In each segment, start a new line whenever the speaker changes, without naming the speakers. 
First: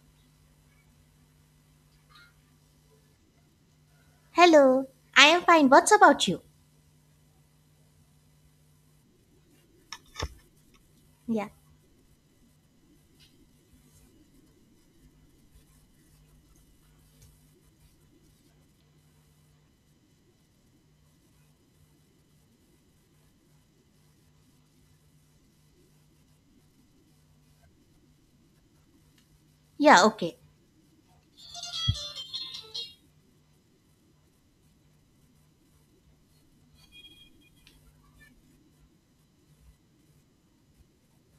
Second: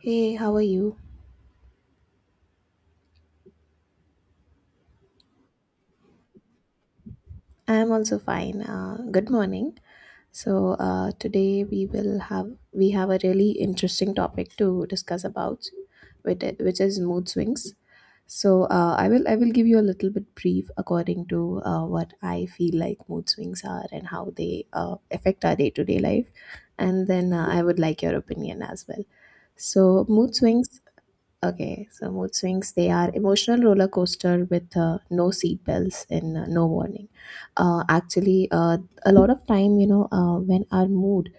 Hey, how are you?
Hello, I am fine. What's about you?
I'm also fine. Good morning.
Yeah,
Today we will have a really interesting topic to discuss about, which is mood swings. I will give you a little bit brief according to what I feel like mood swings are and how they affect our day to day life, and then I would like your opinion as well.
yeah,
So mood
Okay.
swings. Okay, so mood swings, they are emotional roller coaster with no seat belts and no warning. Actually, a lot of time, when our mood,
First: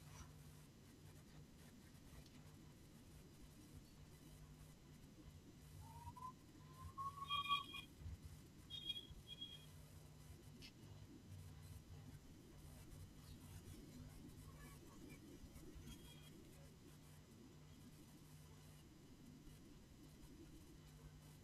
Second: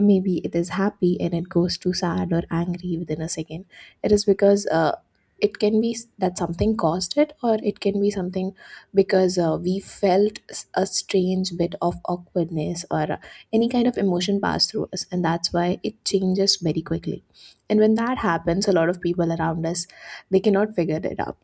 maybe it is happy and it goes to sad or angry within a second, it is because it can be that something caused it, or it can be something because we felt a strange bit of awkwardness or any kind of emotion passed through us, and that's why it changes very quickly. And when that happens, a lot of people around us, they cannot figure it out,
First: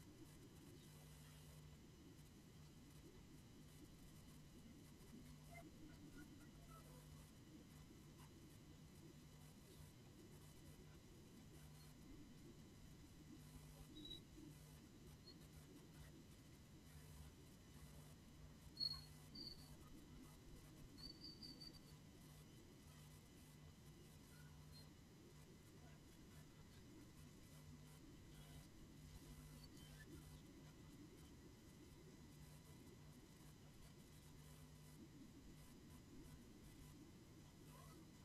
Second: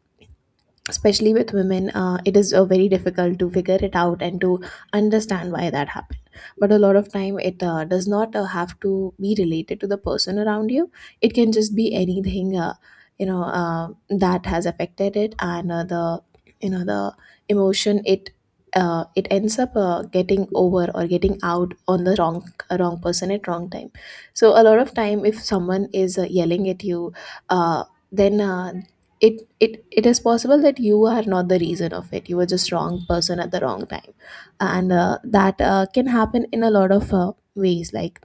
especially with women. It is very difficult to figure it out and to understand why that happened. But a lot of time it does not have to be related to the person around you. It can just be anything that has affected it. And the you know the emotion, it ends up getting over or getting out on the wrong person at wrong time. So a lot of time if someone is yelling at you, uh, then it is possible that you are not the reason of it, you were just wrong person at the wrong time. And that can happen in a lot of ways. Like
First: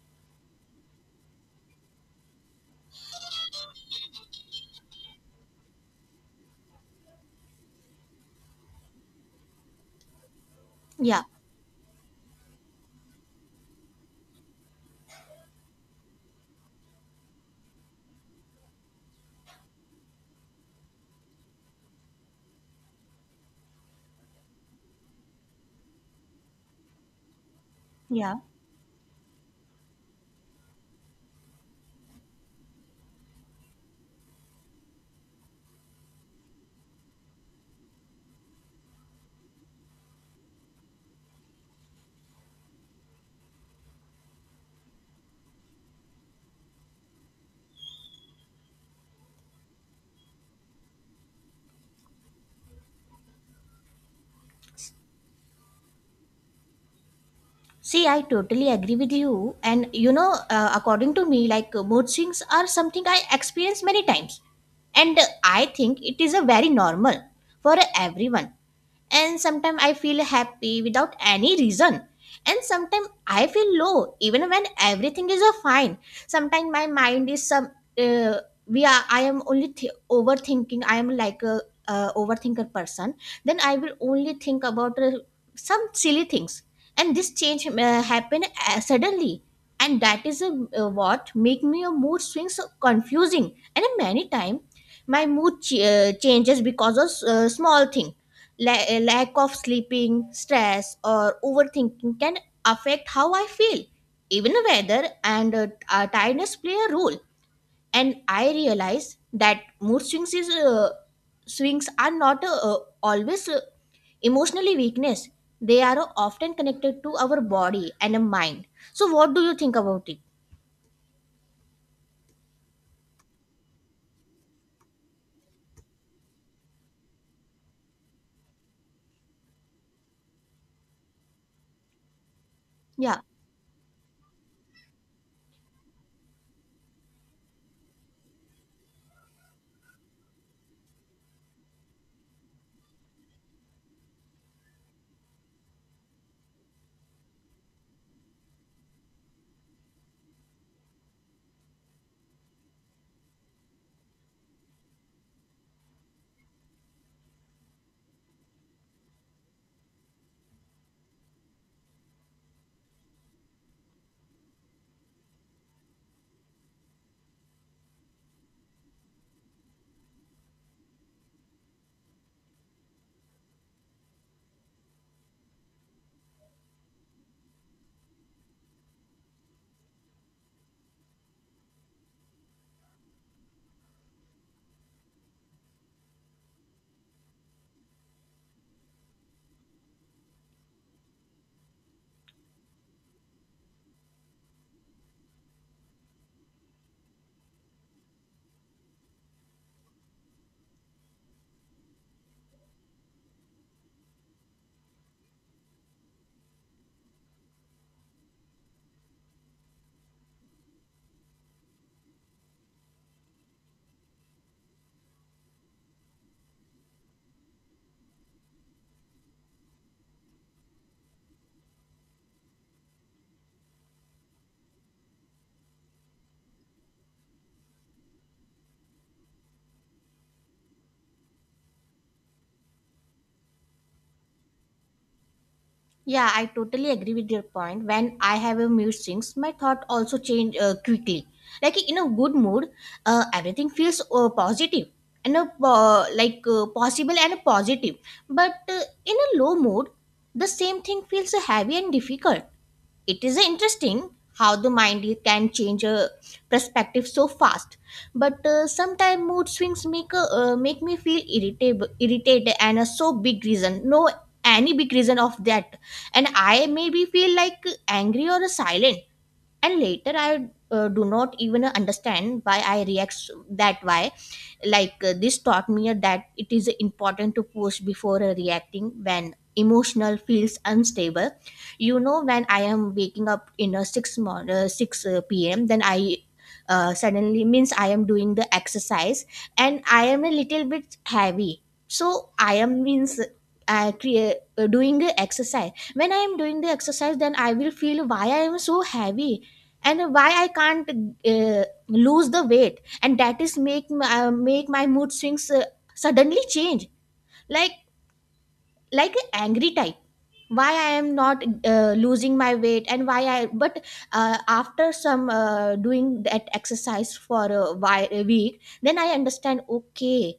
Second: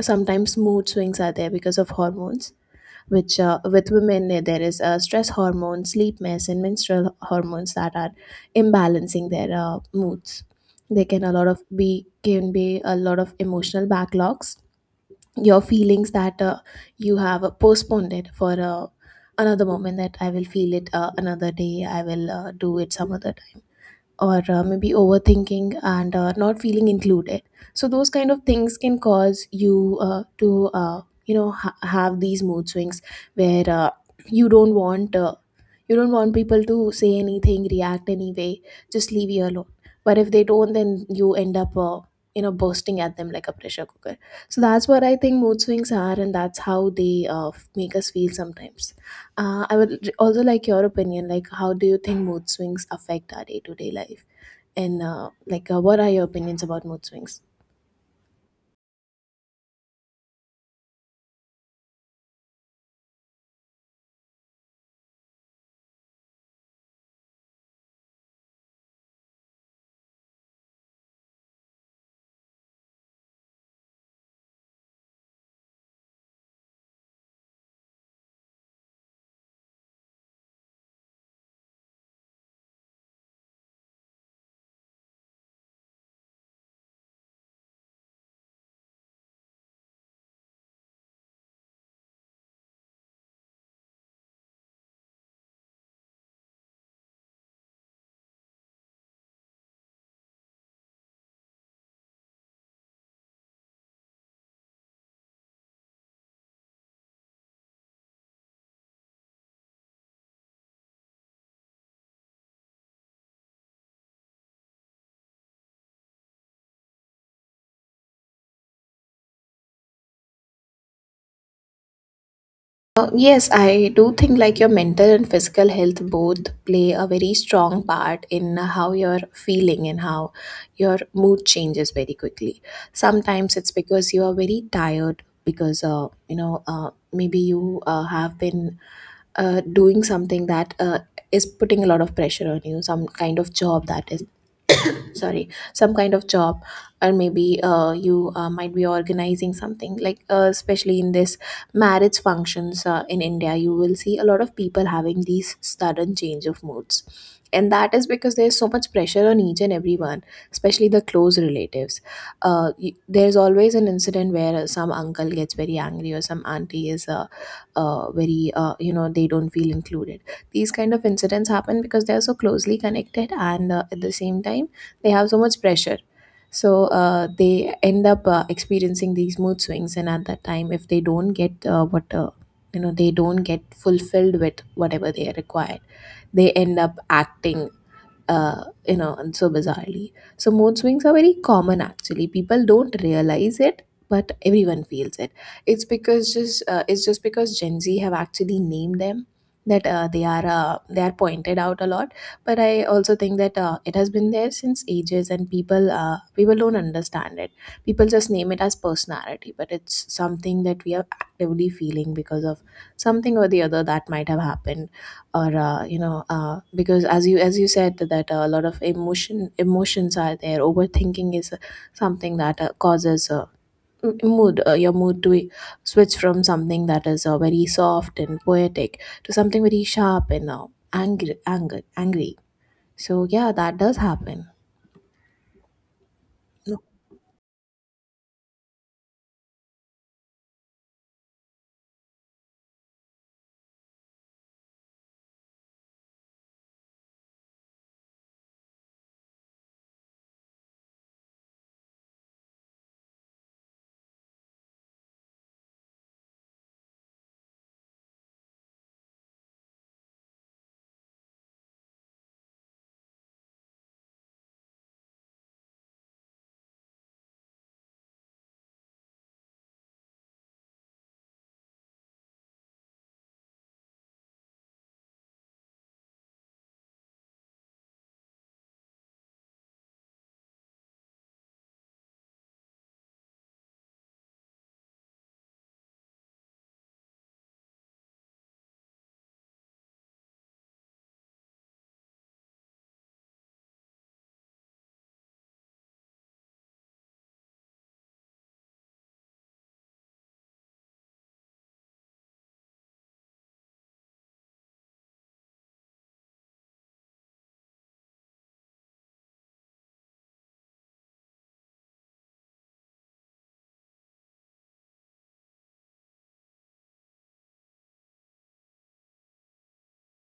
sometimes mood swings are there because of hormones, which with women, there is stress hormones, sleep mess, and menstrual hormones that are imbalancing their moods. They
Yeah,
can a lot of be can be a lot of emotional backlogs, your feelings that you have postponed it for another moment. That I will feel it another day, I will do it some other time. Or maybe overthinking and not feeling included. So those kind
yeah.
of things can cause you to have these mood swings, where you don't want uh, you don't want people to say anything, react anyway, just leave you alone. But if they don't, then you end up, you know, bursting at them like a pressure cooker. So that's what I think mood swings are, and that's how they make us feel sometimes. I would also like your opinion. Like how do you think mood swings affect our day to day life? And what are your opinions about mood swings?
See, I totally agree with you. And you know, according to me, like mood swings are something I experience many times. And I think it is a very normal for everyone. And sometimes I feel happy without any reason, and sometimes I feel low even when everything is fine. Sometimes my mind is some uh, we are I am overthinking. I am like a, overthinker person. Then I will only think about some silly things, and this change happen suddenly. And that is what make me a mood swings so confusing, and many time my changes because of small thing. A lack of sleeping, stress, or overthinking can affect how I feel. Even weather and tiredness play a role. And I realize that mood swings is swings are not always emotionally weakness. They are often connected to our body and mind. So, what do you think about it?
Yes, I do think like your mental and physical health both play a very strong part in how you're feeling and how your mood changes very quickly.
Yeah.
Sometimes it's because you are very tired because maybe you have been doing something that is putting a lot of pressure on you. Some kind of job that is, sorry, some kind of job, or maybe you might be organizing something, like especially in this marriage functions in India, you will see a lot of people having these sudden change of moods. And that is because there's so much pressure on each and everyone, especially the close relatives. There's always an incident where some uncle gets very angry or some auntie is very, you know, they don't feel included. These kind of incidents happen because they are so closely connected, and at the same time they have so much pressure. So they end up experiencing these mood swings, and at that time if they don't get what you know, they don't get fulfilled with whatever they are required, they end up acting, you know, and so bizarrely. So mood swings are very common actually. People don't realize it, but everyone feels it. It's because just it's just because Gen Z have actually named them that they are pointed out a lot. But I also think that it has been there since ages, and people don't understand it. People just name it as personality, but it's something that we are actively feeling because of something or the other that might have happened. Or because as you said that a lot of emotions are there, overthinking is something that causes m- mood your mood to switch from something that is very soft and poetic to something very sharp and angry. So yeah, that does happen.
Yeah, I
No.
totally agree with your point. When I have a mood swings, my thought also change quickly. Like in a good mood, everything feels positive and a, like possible and positive. But in a low mood, the same thing feels heavy and difficult. It is interesting how the mind can change a perspective so fast. But sometimes mood swings make me feel irritable irritated, and a so big reason, no any big reason of that. And I maybe feel like angry or silent, and later I do not even understand why I react that way. Like this taught me that it is important to pause before reacting when emotional feels unstable. You know, when I am waking up in a 6 pm, then I suddenly means I am doing the exercise, and I am a little bit heavy. So I am means I create, doing the exercise. When I am doing the exercise, then I will feel why I am so heavy and why I can't lose the weight. And that is make my mood swings suddenly change, like like an angry type, why I am not losing my weight and why I. But after some doing that exercise for a, a week, then I understand, okay,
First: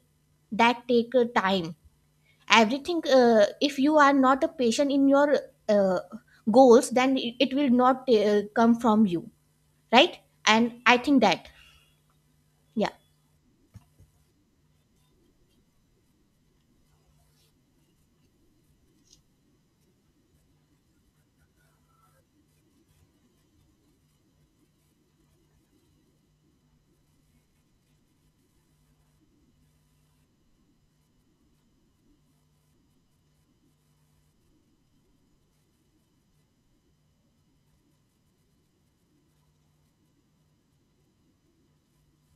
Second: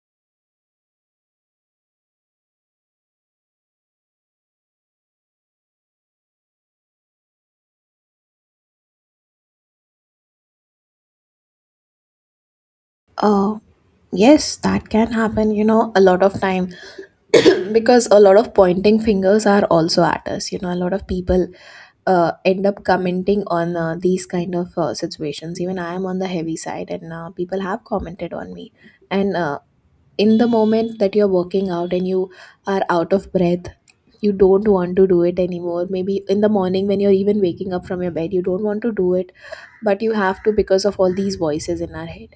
that take time. Everything if you are not a patient in your uh, goals, then it will not come from you, right? And I think that, yeah.
Uh, yes, that can happen, you know, a lot of time, because a lot of pointing fingers are also at us. You know, a lot of people end up commenting on these kind of situations. Even I am on the heavy side, and people have commented on me. And In the moment that you're working out and you are out of breath, you don't want to do it anymore. Maybe in the morning when you're even waking up from your bed, you don't want to do it, but you have to because of all these voices in our head,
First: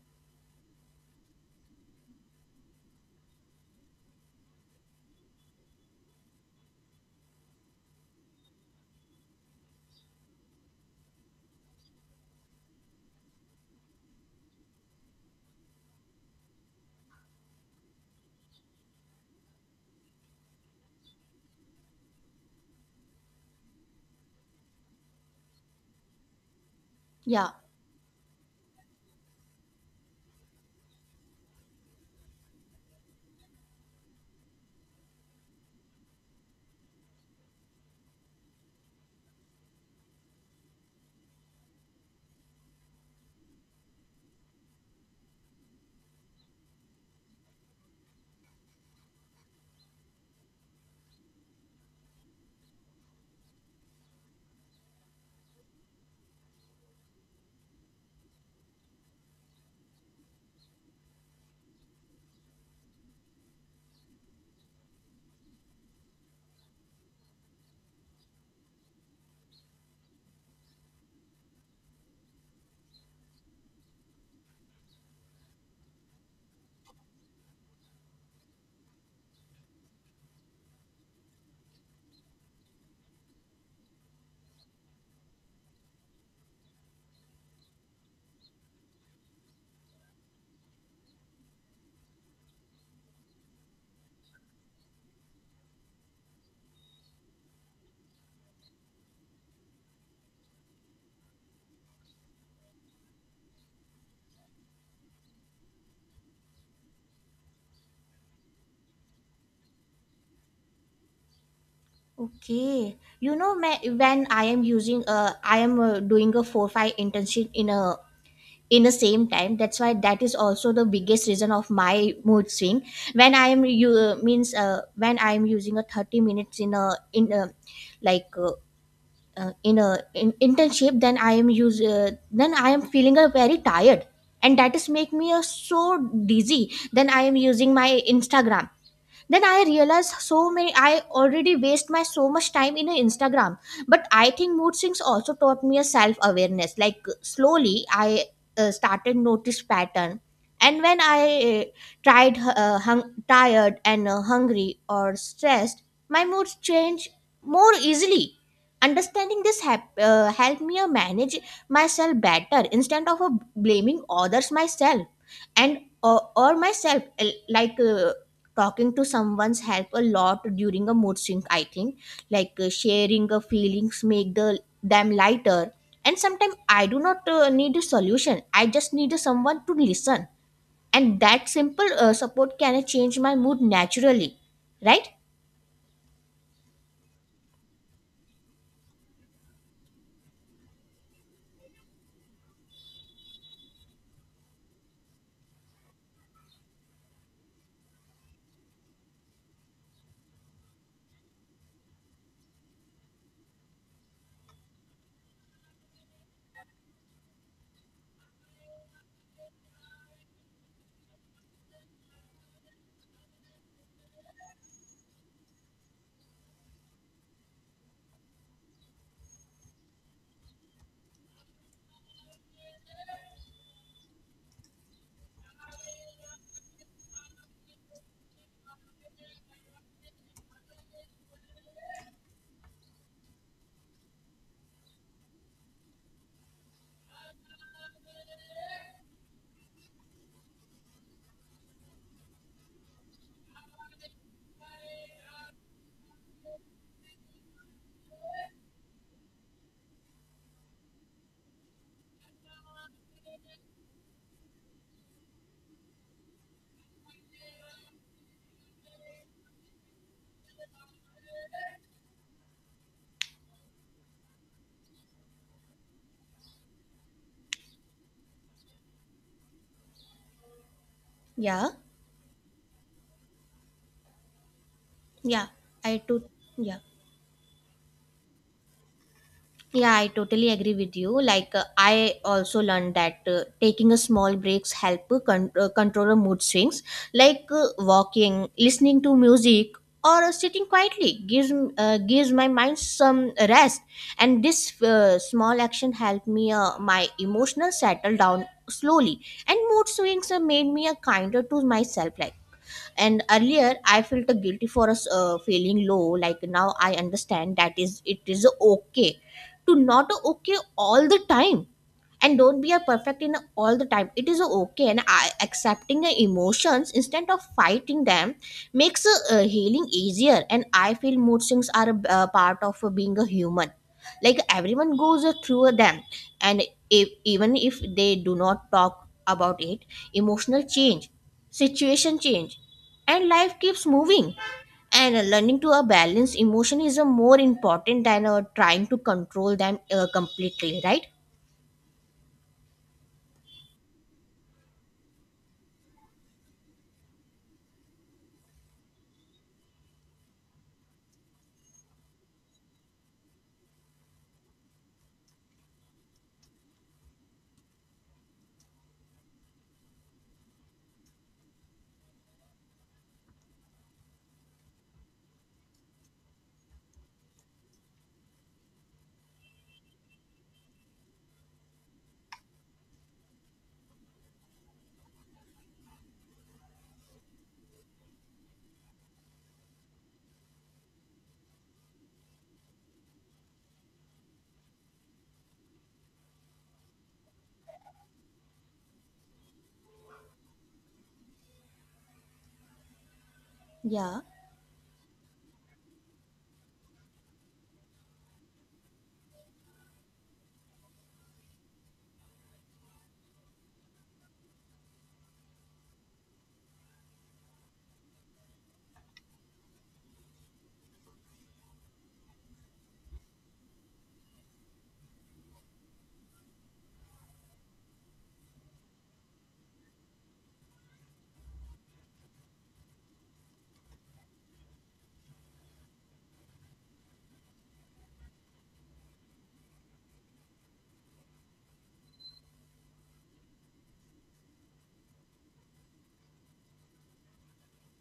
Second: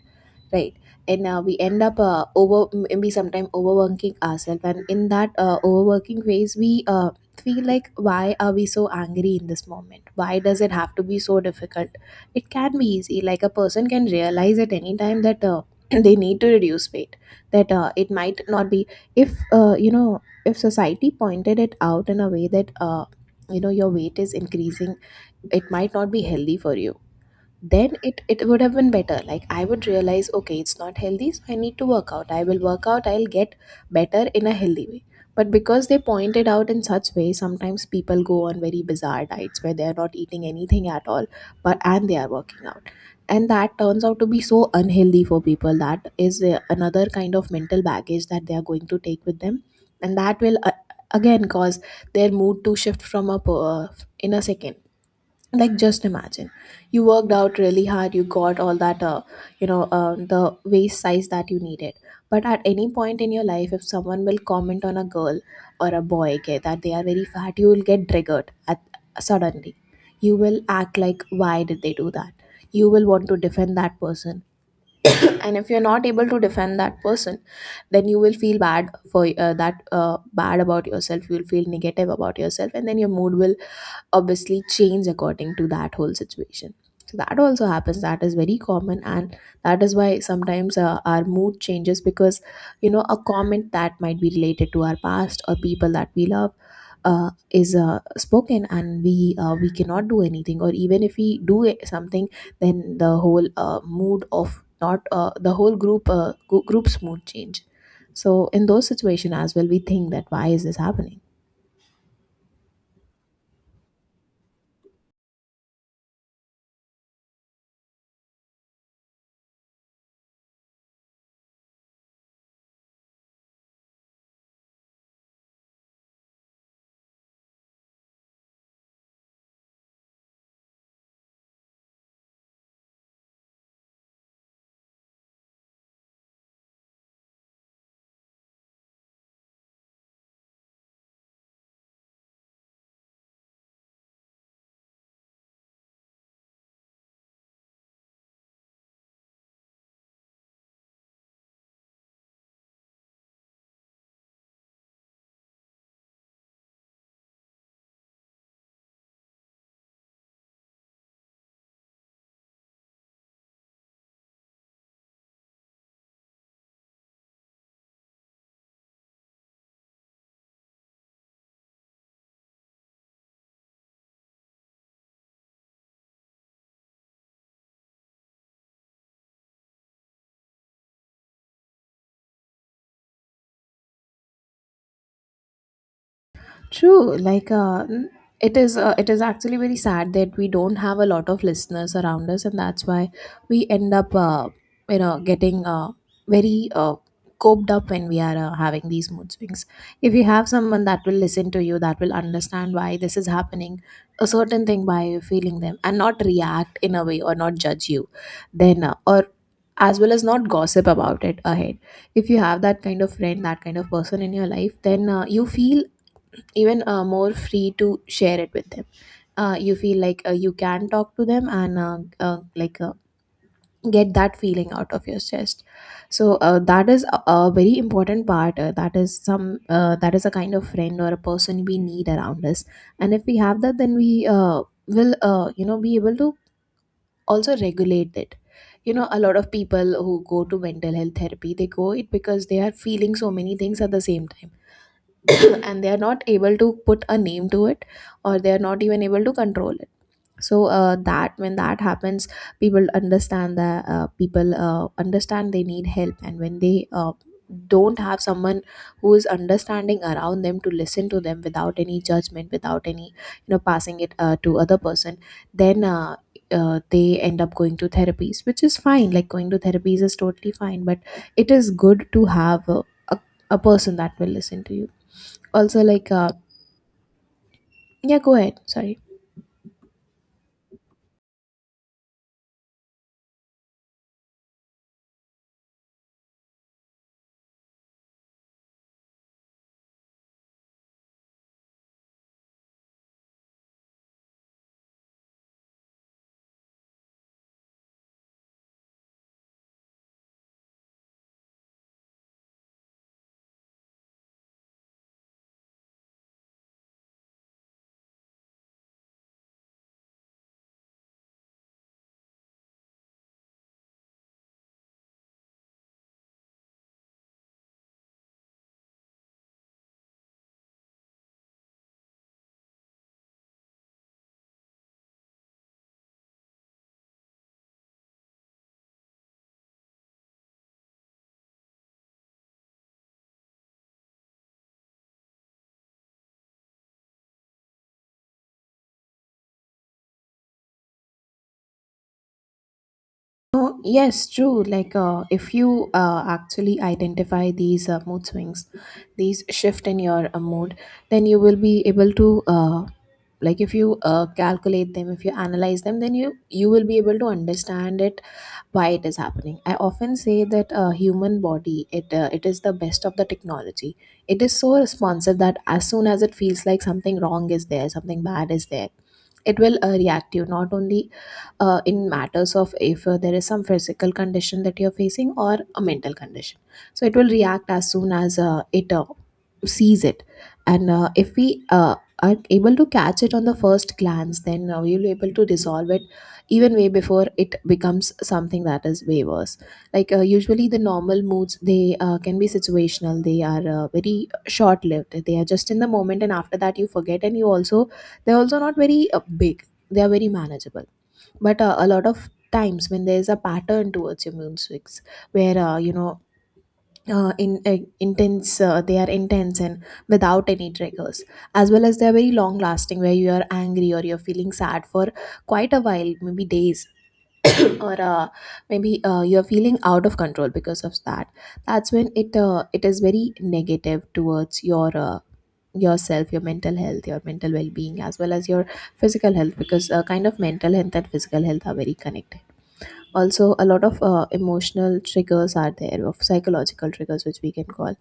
right? And we end up we sometimes overworking ourselves, and in that overworking phase we feel like, why are we so angry in this moment, why does it have to be so difficult? It can be easy, like a person can realize at any time that they need to reduce weight. That It might not be, if you know, if society pointed it out in a way that you know, your weight is increasing, it might not be healthy for you,
Yeah.
then it would have been better. Like I would realize, okay, it's not healthy, so I need to work out. I will work out, I'll get better in a healthy way. But because they pointed out in such way, sometimes people go on very bizarre diets where they are not eating anything at all, but, and they are working out, and that turns out to be so unhealthy for people. That is another kind of mental baggage that they are going to take with them, and that will again cause their mood to shift from up in a second. Like, just imagine, you worked out really hard, you got all that the waist size that you needed. But at any point in your life, if someone will comment on a girl or a boy, okay, that they are very fat, you will get triggered at, suddenly. You will act like, why did they do that? You will want to defend that person. And if you're not able to defend that person, then you will feel bad for that bad about yourself, you'll feel negative about yourself, and then your mood will obviously change according to that whole situation. So that also happens. That is very common, and that is why sometimes our mood changes because, you know, a comment that might be related to our past or people that we love is spoken, and we cannot do anything. Or even if we do something, then the whole mood of not the whole group's mood change. So in those situations as well, we think that why is this happening.
Okay, you know, when I am using, I am doing a 4-5 internship in a in the same time. That's why that is also the biggest reason of my mood swing. When I am you means when I am using a 30 minutes in a like. In a in internship, then I am use then I am feeling a very tired. And that is make me so dizzy. Then I am using my Instagram, then I realized so many, I already waste my so much time in Instagram. But I think mood swings also taught me a self awareness. Like slowly I started notice pattern, and when I uh, tired and hungry or stressed, my moods change more easily. Understanding this helped me manage myself better instead of blaming others myself. And or myself, like talking to someone's help a lot during a mood swing, I think. Like sharing a feelings make the them lighter. And sometimes I do not need a solution, I just need someone to listen, and that simple support can change my mood naturally, right?
True, like it is. It is actually very sad that we don't have a lot of listeners around us, and that's why we end up, you know, getting very coped up when we are having these mood swings. If you have someone that will listen to you, that will understand why this is happening, a certain thing, why you're feeling them, and not react in a way or not judge you, then or as well as not gossip about it ahead. If you have that kind of friend, that kind of person in your life, then you feel even more free to share it with them. You feel like you can talk to them and get that feeling out of your chest. So that is a very important part. That is a kind of friend or a person we need around us, and if we have that, then we will be able to also regulate it. You know, a lot of people who go to mental health therapy, they go it because they are feeling so many things at the same time, and they are not able to put a name to it, or they are not even able to control it. So that when that happens, people understand that people understand they need help. And when they don't have someone who is understanding around them to listen to them without any judgment, without any, you know, passing it to other person, then they end up going to therapies, which is fine. Like, going to therapies is totally fine, but it
Yeah.
is good to have a, a person that will listen to you.
Yeah.
Also,
I
like
too, yeah.
yeah, go ahead, sorry.
Yeah, I totally agree with you. Like, I also learned that taking a small breaks control our mood swings. Like walking, listening to music, or sitting quietly gives my mind some rest. And this small action helped me my emotional settle down slowly, and mood swings made me a kinder to myself. Like and earlier I felt guilty for us feeling low. Like now I understand that is it is okay to not okay all the time, and don't be a perfect in all the time, it is okay. And I, accepting the emotions instead of fighting them makes healing easier. And I feel mood swings are a part of being a human, like everyone goes through them. And if, even if they do not talk about it, emotional change, situation change, and life keeps moving. And learning to balance emotion is more important than trying to control them completely, right?
No, yes, true. Like if you actually identify these mood swings, these shift in your mood, then you will be able to like, if you calculate them, if you analyze them, then you will be able to understand it, why it is happening. I often say that human body, it is the best of the technology. It is so responsive that as soon as it feels like something wrong is there, something bad is there, it will react you. Not only in matters of if there is some physical condition that you're facing or a mental condition. So it will react as soon as it sees it. And if we are able to catch it on the first glance, then we'll be able to resolve it even way before it becomes something that is way worse. Like usually the normal moods, they can be situational. They are
Yeah.
very short lived, they are just in the moment, and after that you forget. And you also, they're also not very big, they are very manageable. But a lot of times when there's a pattern towards your moon swings, where you know in intense they are intense and without any triggers, as well as they're very long lasting, where you are angry or you're feeling sad for quite a while, maybe days, or maybe you're feeling out of control because of that. That's when it is very negative towards your yourself, your mental health, your mental well-being, as well as your physical health, because kind of mental health and physical health are very connected. Also, a lot of emotional triggers are there, of psychological triggers, which we can call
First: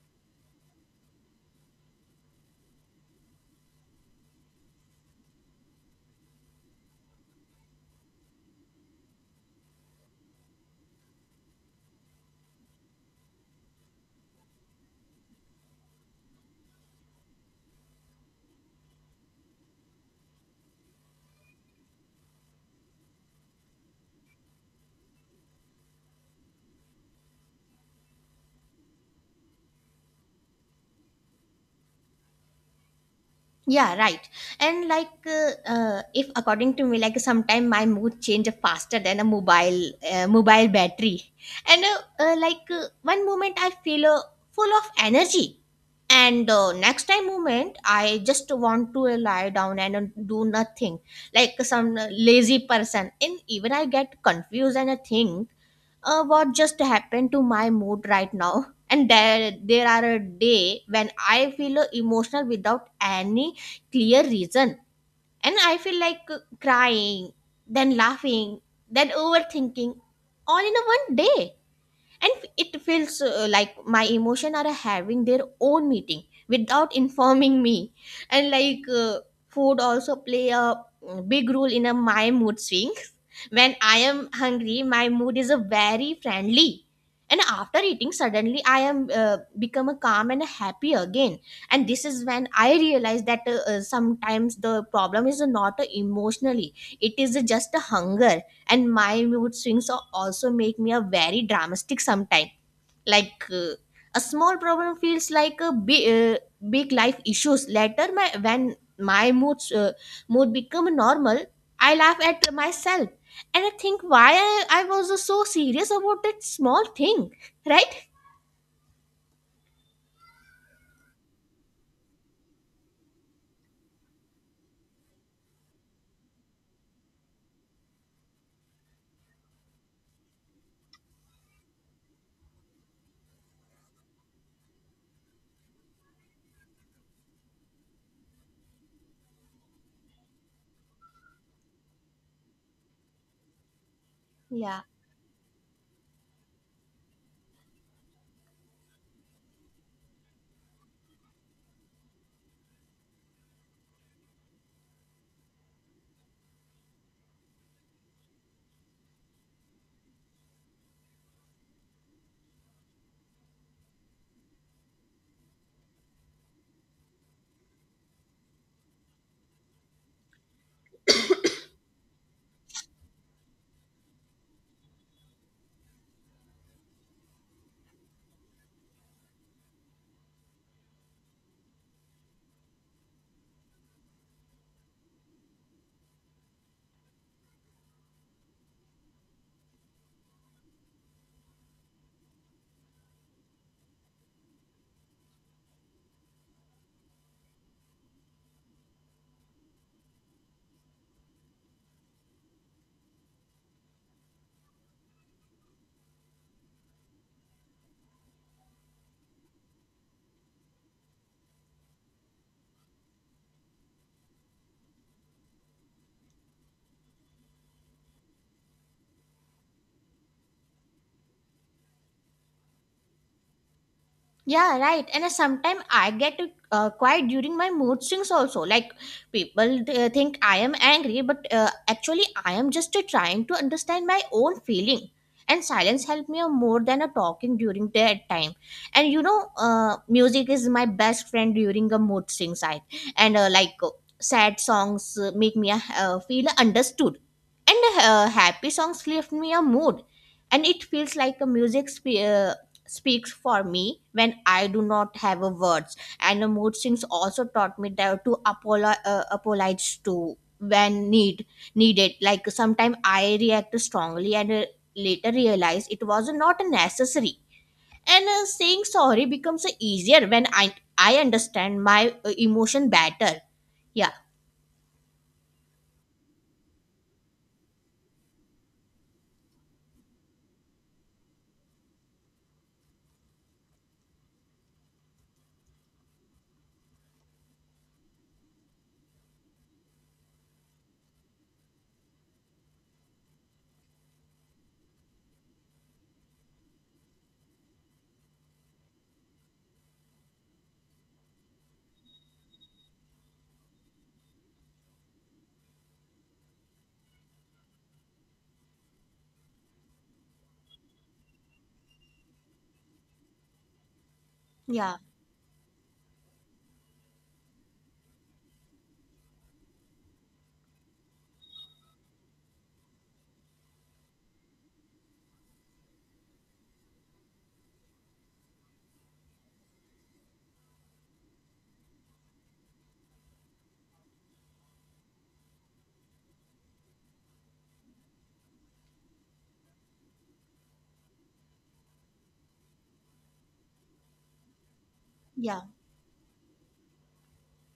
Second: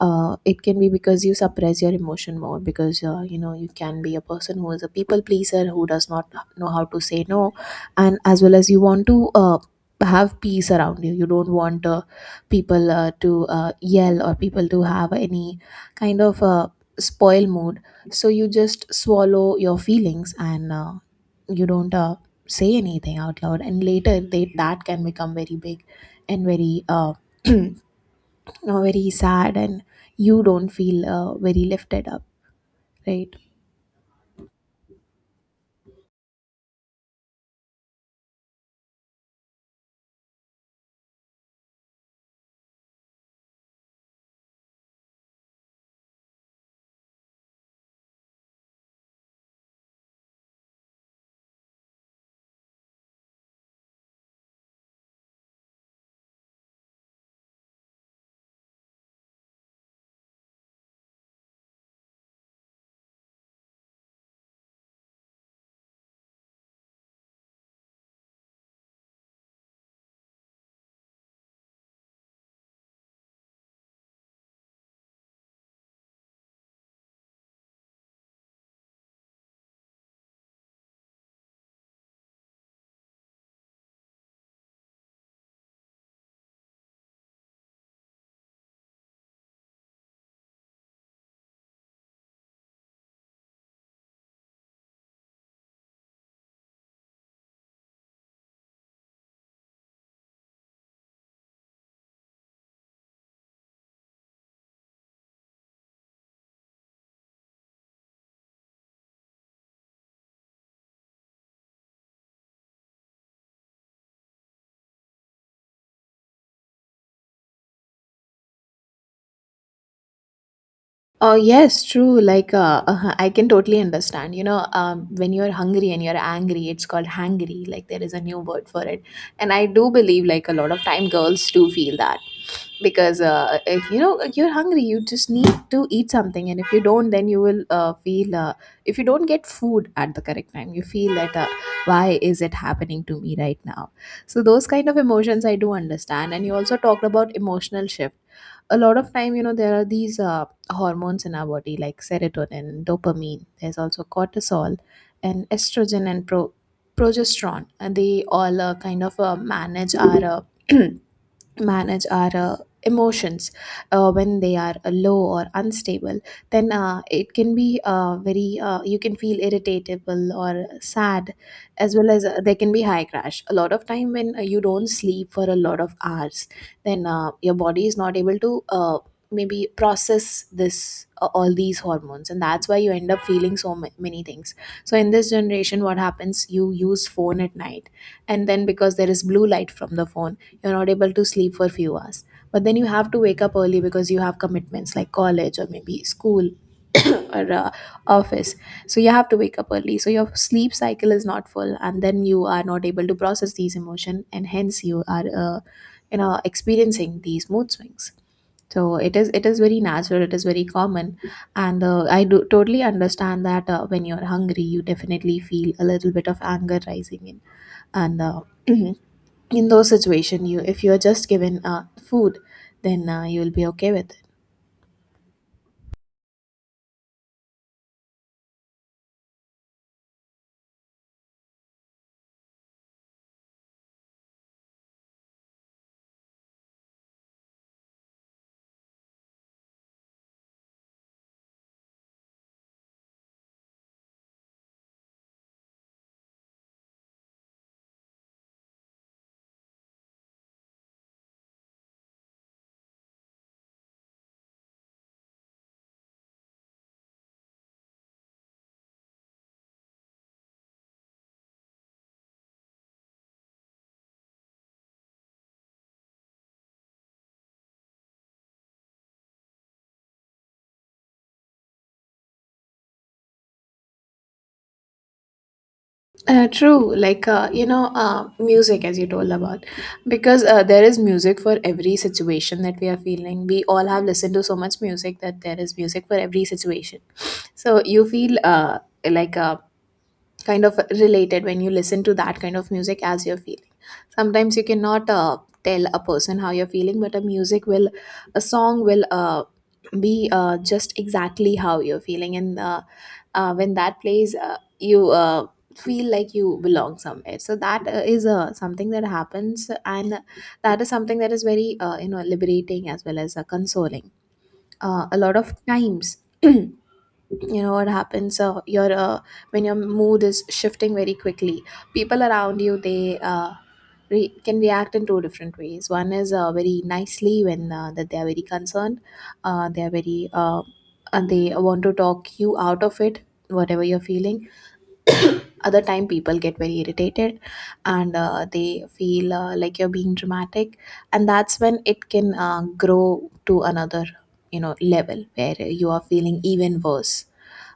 it can be because you suppress your emotion more, because you know, you can be a person who is a people pleaser, who does not know how to say no. And as well as, you want to have peace around you, you don't want people to yell, or people to have any kind of spoil mood. So you just swallow your feelings and you don't say anything out loud, and later that can become very big and very you very sad, and you don't feel very lifted up, right?
Yeah, right. And like if according to me, like sometime my mood change faster than a mobile battery. And like one moment I feel full of energy, and next time moment I just want to lie down and do nothing, like some lazy person. And even I get confused and a thing, what just happened to my mood right now? And there are a day when I feel emotional without any clear reason. And I feel like crying, then laughing, then overthinking, all in a one day. And it feels like my emotion are having their own meeting without informing me. And like food also play a mm, big role in a, my mood swings. When I am hungry, my mood is a very friendly, and after eating suddenly I am become a calm and happy again. And this is when I realize that sometimes the problem is not emotionally, it is just a hunger. And my mood swings also make me a very dramatic sometime. Like a small problem feels like a big life issues. Later my, when my mood become normal, I laugh at myself and I think why I was so serious about that small thing. Right.
Oh yes, true. Like, I can totally understand. You know, when you're hungry and you're angry, it's called hangry. Like, there is a new word for it, and I do believe, like, a lot of time girls do feel that, because if, you know, you're hungry, you just need to eat something, and if you don't, then you will feel if you don't get food at the correct time, you feel that why is it happening to me right now? So those
Yeah.
kind of emotions I do understand. And you also talked about emotional shift. A lot of time, you know, there are these. Hormones in our body, like serotonin, dopamine. There's also cortisol and estrogen and progesterone. And they all kind of manage our uh, manage our emotions when they are low or unstable. Then it can be very you can feel irritable or sad, as well as there can be high crash. A lot of time when you don't sleep for a lot of hours, then your body is not able to. Maybe process this all these hormones, and that's why you end up feeling so many things. So in this generation, what happens, you use phone at night, and then, because there is blue light from the phone, you're not able to sleep for few hours. But then you have to wake up early, because you have commitments like college or maybe school or office. So you have to wake up early, so your sleep cycle is not full, and then you are not able to process these emotion, and hence you are experiencing these mood swings. So it is, it is very natural, it is very common. And I do totally understand that when you're hungry, you definitely feel a little bit of anger rising in. And in those situations, you, if you're just given food, then you'll be okay with it.
Yeah, right. And sometimes I get quiet during my mood swings also. Like people they think I am angry, but actually I am just trying to understand my own feeling. And silence helped me more than a talking during that time. And you know, music is my best friend during a mood swings. I and like sad songs make me feel understood, and happy songs lift me a mood. And it feels like a speaks for me when I do not have a words. And the mood swings also taught me that to apologize to when needed. Like sometimes I react strongly and later realize it was not necessary. And saying sorry becomes easier when I understand my emotion better. Yeah,
True. Like, you know, music, as you told about, because there is music for every situation that we are feeling. We all have listened to so much music that there is music for every situation. So you feel kind of related when you listen to that kind of music as you're feeling. Sometimes you cannot tell a person how you're feeling, but a music will, a song will be just exactly how you're feeling. And when that plays, you feel like you belong somewhere. So that is something that happens, and that is something that is very liberating, as well as consoling.
yeah,
A lot of times. You know what happens, your when your mood is shifting very quickly, people around you, they can react in two different ways. One is very nicely, when that they are very concerned, they are very and they want to talk you out of it, whatever you're feeling. Other time, people get very irritated, and they feel like you're being dramatic. And that's when it can grow to another, you know, level where
yeah,
you are feeling even worse,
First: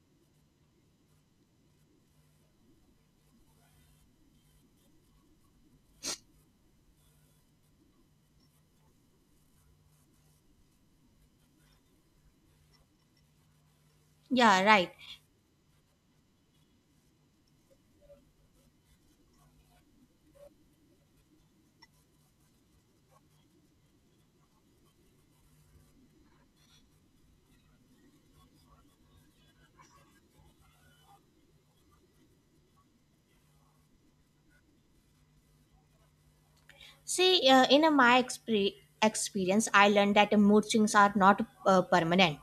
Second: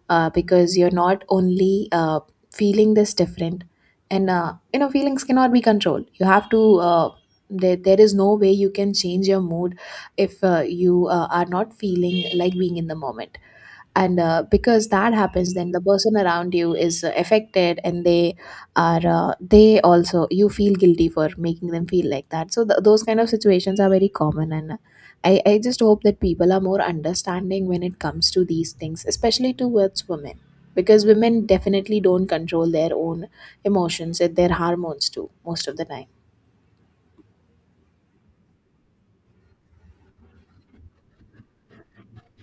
because you're not only feeling this different. And you know, feelings cannot be controlled. You have to there is no way you can change your mood if you are not feeling like being in the moment. And
yeah.
because
Right.
that happens, then the person around you is affected, and they are they also, you feel guilty for making them feel like that. So those kind of situations are very common. And I just hope that people are more understanding when it comes to these things, especially towards women, because women definitely don't control their own emotions and their hormones too, most of the time.
See, in my experience, I learned that mood swings are not permanent.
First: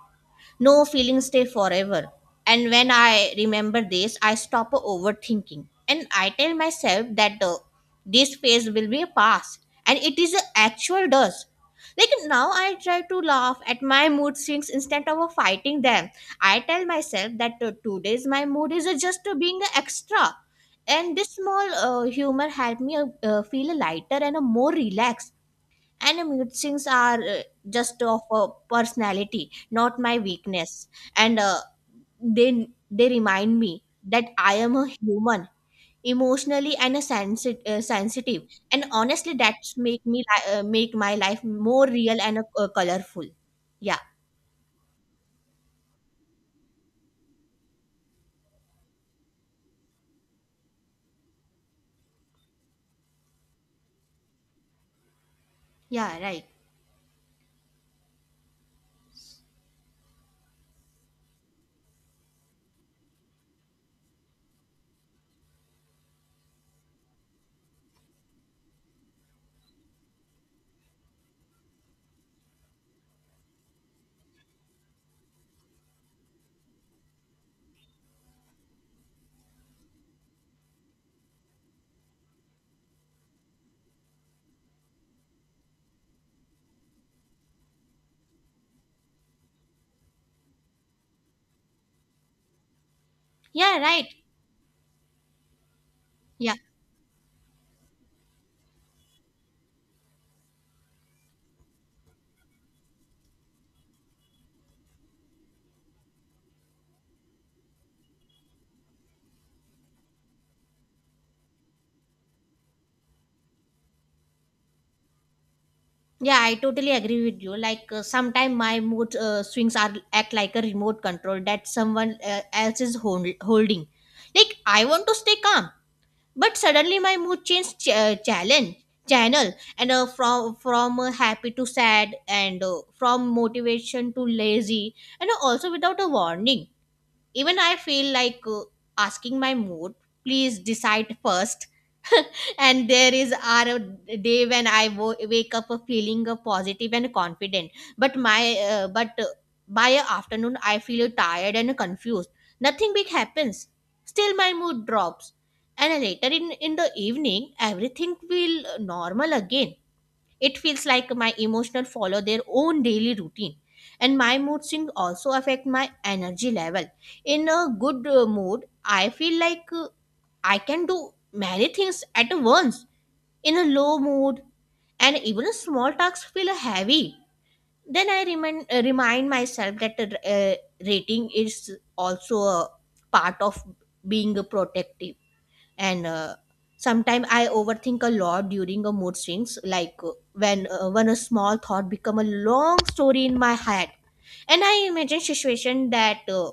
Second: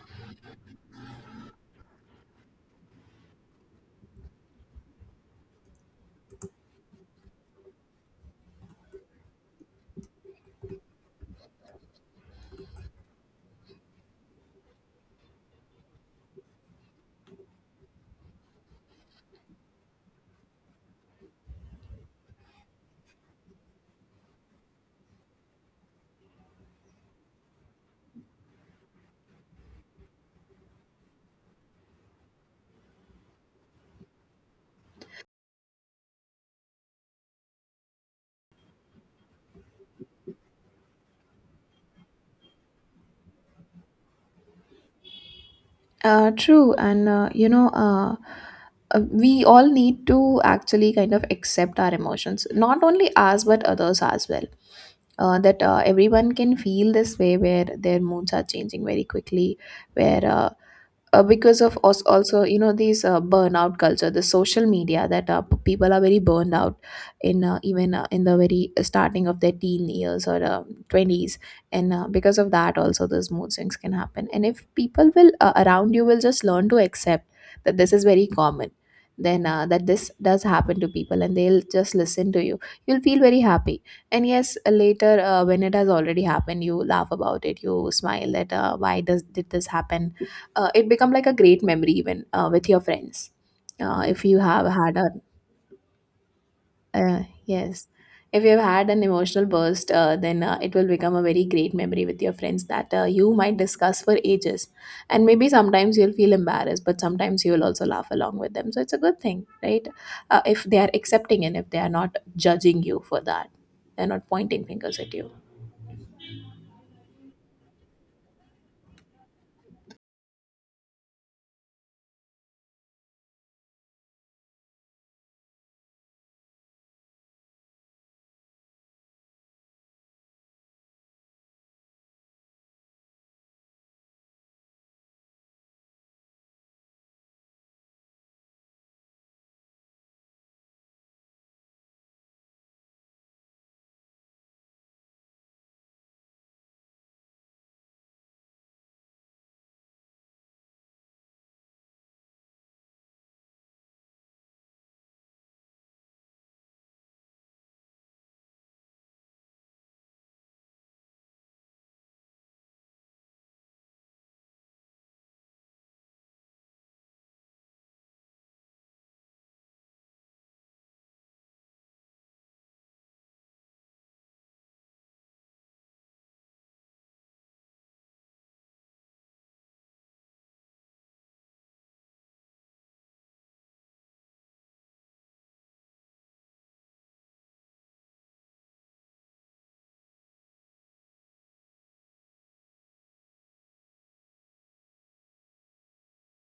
No feelings stay forever. And when I remember this, I stop overthinking. And I tell myself that this phase will be a past. And it is an actual does. Like now I try to laugh at my mood swings instead of fighting them. I tell myself that today's my mood is just being extra, and this small humor helped me feel lighter and more relaxed. And musings are just of a personality, not my weakness. And they they remind me that I am a human, emotionally and a sensitive. And honestly, that's make my life more real and colorful. Yeah.
True. And we all need to actually kind of accept our emotions, not only us but others as well. That
Yeah,
everyone
right.
can feel this way, where their moods are changing very quickly, where because of us also, you know, these burnout culture, the social media, that people are very burned out in even in the very starting of their teen years, or 20s. And because of that also, those mood swings can happen. And if people will around you will just learn to accept that this is very common, then that this does happen to people, and they'll just listen to you, you'll feel very happy. And yes, later, when it has already happened, you laugh about it, you smile that why does did this happen. It become like a great memory, even with your friends.
Yeah, right.
If you have had a
Yeah.
yes. If you've had an emotional burst, then it will become a very great memory with your friends, that you might discuss for ages. And maybe sometimes you'll feel embarrassed, but sometimes you'll also laugh along with them. So it's a good thing, right? If they are accepting, and if they are not judging you for that, they're not pointing fingers at you.
Yeah, I totally agree with you. Like sometimes my mood swings are act like a remote control that someone else is holding. Like I want to stay calm, but suddenly my mood changed challenge channel. And from happy to sad and from motivation to lazy, and also without a warning. Even I feel like asking my mood, please decide first. And there is are a day when I wake up feeling positive and confident, but my but by afternoon I feel tired and confused. Nothing big happens. Still, my mood drops, and later in the evening everything will normal again. It feels like my emotions follow their own daily routine. And my mood swings also affect my energy level. In a good mood, I feel like I can do many things at once. In a low mood, and even small tasks feel heavy. Then I remind myself that rating is also a part of being protective and sometimes I overthink a lot during a mood swings, like when a small thought become a long story in my head, and I imagine situation that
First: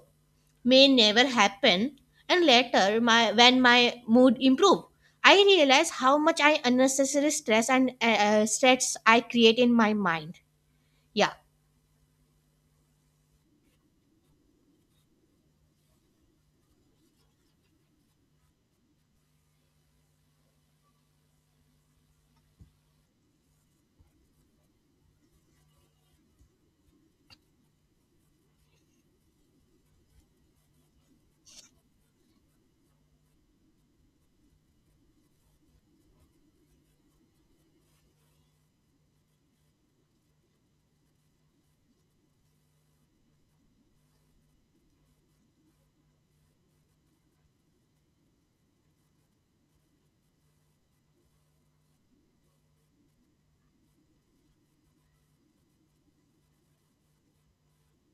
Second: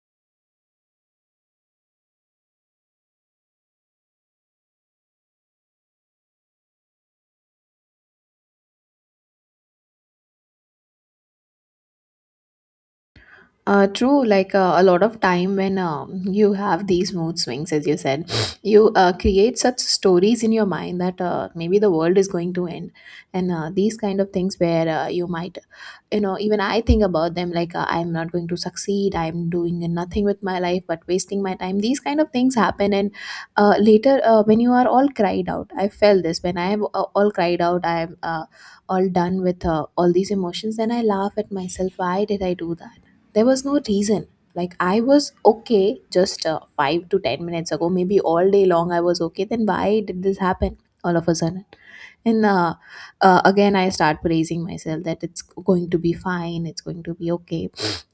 may never happen. And later my when my mood improve, I realize how much I unnecessary stress and stress I create in my mind. Yeah.
True, like a lot of time when you have these mood swings, as you said, you create such stories in your mind that maybe the world is going to end, and these kind of things where you might, you know, even I think about them like I'm not going to succeed, I'm doing nothing with my life but wasting my time. These kind of things happen, and later when you are all cried out, I felt this when I am all cried out, I am all done with all these emotions, then I laugh at myself. Why did I do that? There was no reason. Like I was okay just 5 to 10 minutes ago. Maybe all day long I was okay, then why did this happen all of a sudden? And Again I start praising myself that it's going to be fine, it's going to be okay.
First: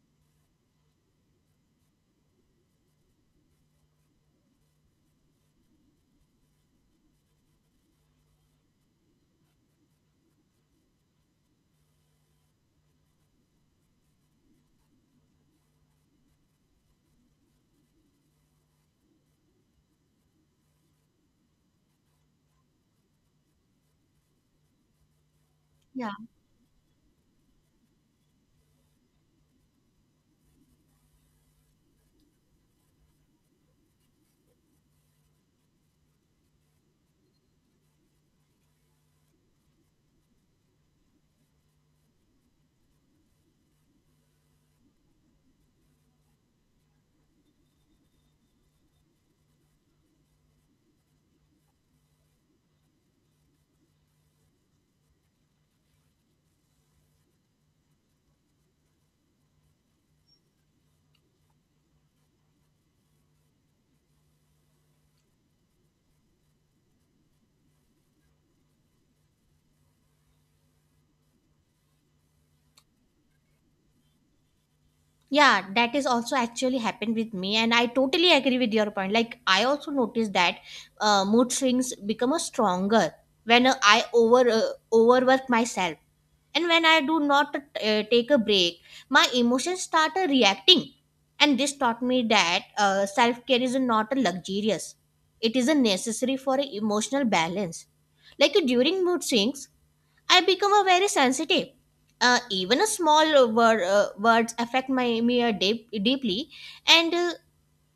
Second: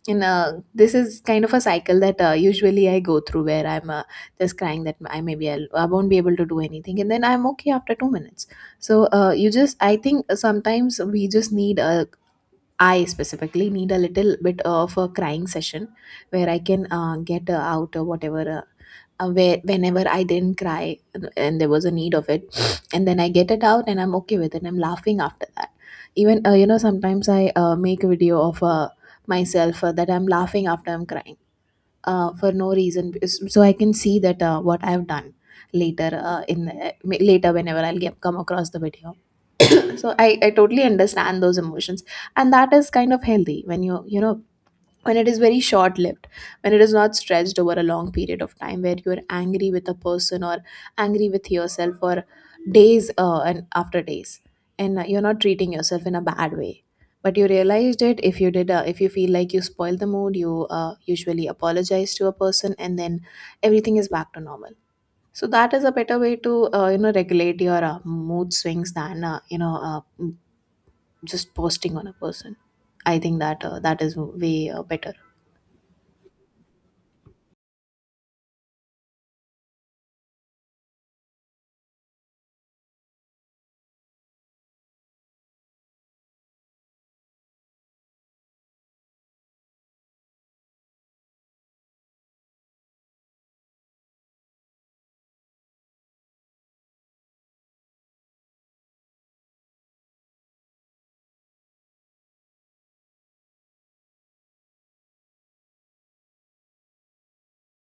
And this is kind of a cycle that usually I go through, where I'm just crying that I won't be able to do anything, and then I'm okay after 2 minutes. So you just I think sometimes we just need a— I specifically need a little bit of a crying session where I can get out whatever. Where whenever I didn't cry and there was a need of it, and then I get it out and I'm okay with it. I'm laughing after that. Even sometimes I make a video of myself that I'm laughing after I'm crying for no reason, so I can see that what I've done later later whenever come across the video. So I totally understand those emotions, and that is kind of healthy when you know, when it is very short lived, when it is not stretched over a long period of time where you're angry with a person, or angry with yourself for days and after days, and you're not treating yourself in a bad way, but you realized it. If you did— if you feel like you spoiled the mood, you usually apologize to a person, and then everything is back to normal. So that is a better way to, you know, regulate your mood swings than, just posting on a person. I think that that is way better.
Yeah, that is also actually happened with me, and I totally agree with your point. Like I also noticed that mood swings become a stronger when I overwork myself, and when I do not take a break, my emotions start reacting. And this taught me that self care is not a luxurious; it is a necessary for a emotional balance. Like during mood swings, I become a very sensitive. Even a small word, words affect my me deeply, and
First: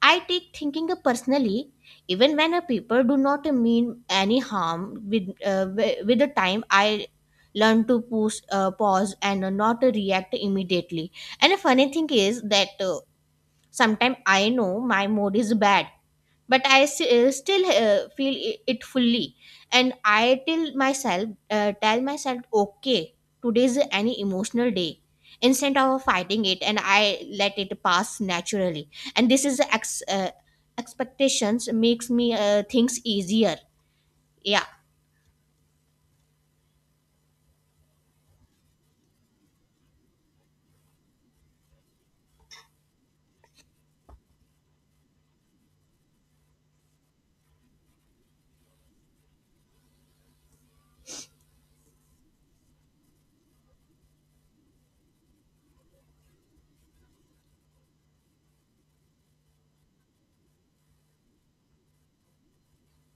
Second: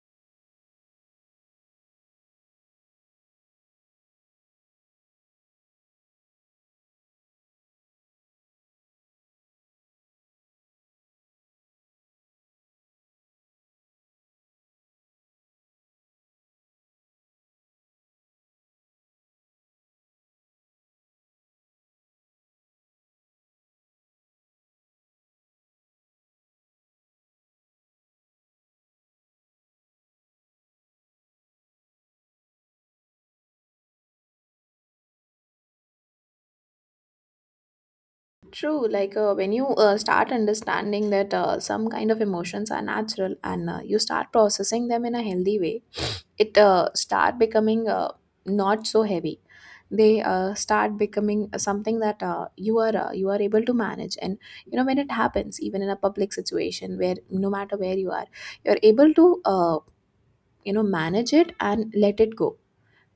I take thinking personally. Even when a people do not mean any harm, with with the time I learn to push, pause and not react immediately. And a funny thing is that sometimes I know my mood is bad, but I still feel it fully, and I tell myself okay, today's any emotional day, instead of fighting it, and I let it pass naturally. And this expectations makes me things easier. Yeah.
True, like when you start understanding that some kind of emotions are natural and you start processing them in a healthy way, it start becoming not so heavy. They start becoming something that you are able to manage, and you know when it happens, even in a public situation where no matter where you are, you're able to, manage it and let it go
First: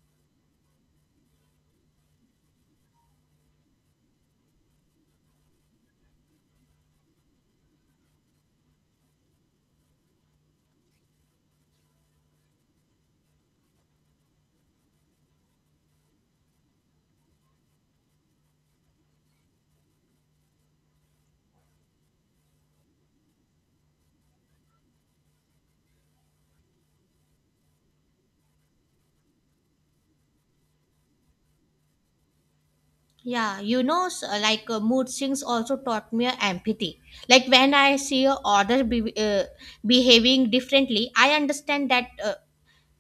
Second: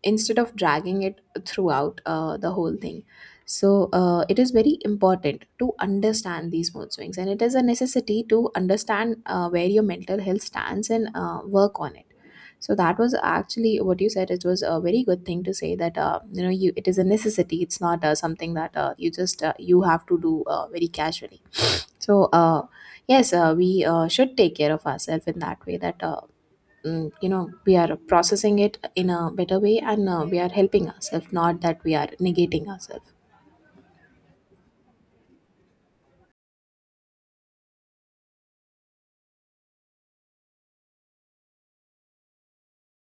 instead of dragging it throughout the whole thing. So it is very important to understand these mood swings, and it is a necessity to understand where your mental health stands and work on it. So that was actually what you said. It was a very good thing to say that, you know you it is a necessity. It's not something that you have to do very casually. So yes, we should take care of ourselves in that way that we are processing it in a better way, and we are helping ourselves, not that we are negating ourselves.
Yeah, you know, like mood swings also taught me empathy. Like when I see a other behaving differently, I understand that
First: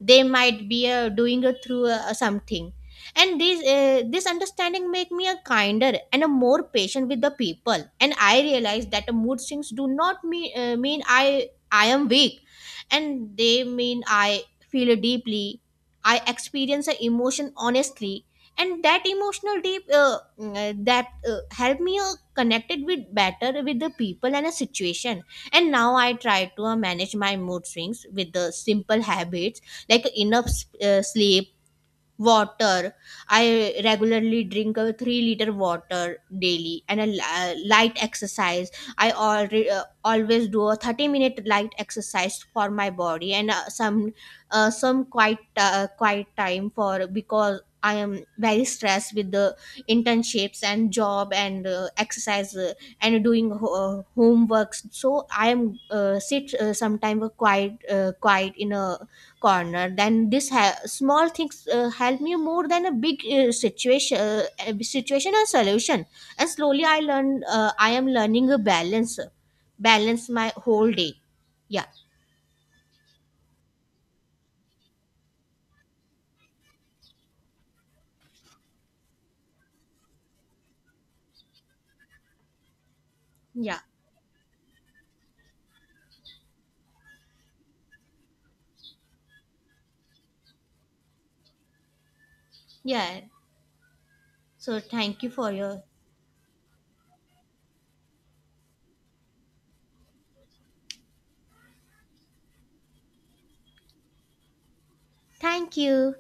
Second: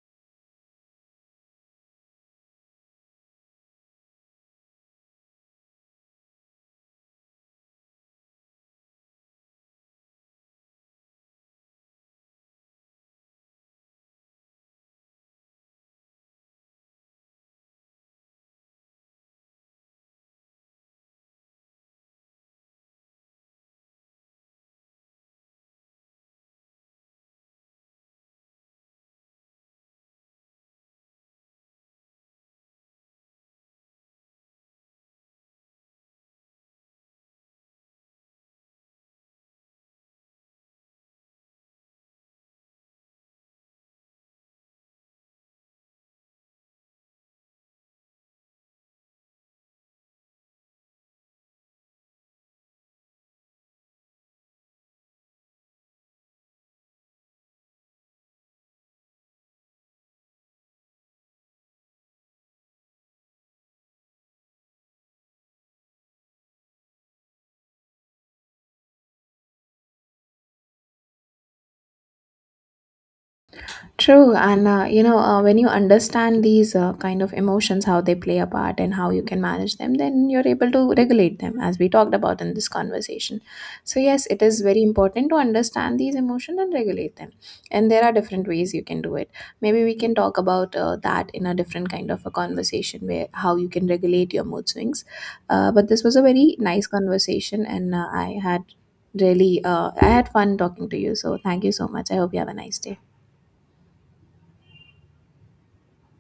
they might be doing a through something, and this understanding make me a kinder and a more patient with the people. And I realize that the mood swings do not mean I am weak, and they mean I feel deeply, I experience an emotion honestly. And that emotional deep mm, that help me connected with better with the people and a situation. And now I try to manage my mood swings with the simple habits, like enough sleep, water. I regularly drink a 3-liter water daily, and a light exercise. I already always do a 30-minute light exercise for my body, and some quiet quiet time for, because I am very stressed with the internships and job and exercise and doing homeworks. So I am sit sometime a quiet in a corner, then this small things help me more than a big situation a situation or solution. And slowly I am learning a balance my whole day. Yeah.
True, and when you understand these kind of emotions, how they play a part and how you can manage them, then you're able to regulate them, as we talked about in this conversation.
Yeah.
So, yes, it is very important to understand these emotions and regulate them. And there are different ways you can do it. Maybe we can talk about that in a different kind of a conversation
Yeah,
where how you can regulate your mood
so
swings.
thank you for your.
But this was a very nice conversation, and I had fun talking to you. So, thank you so much. I hope you have a nice day.
Thank you.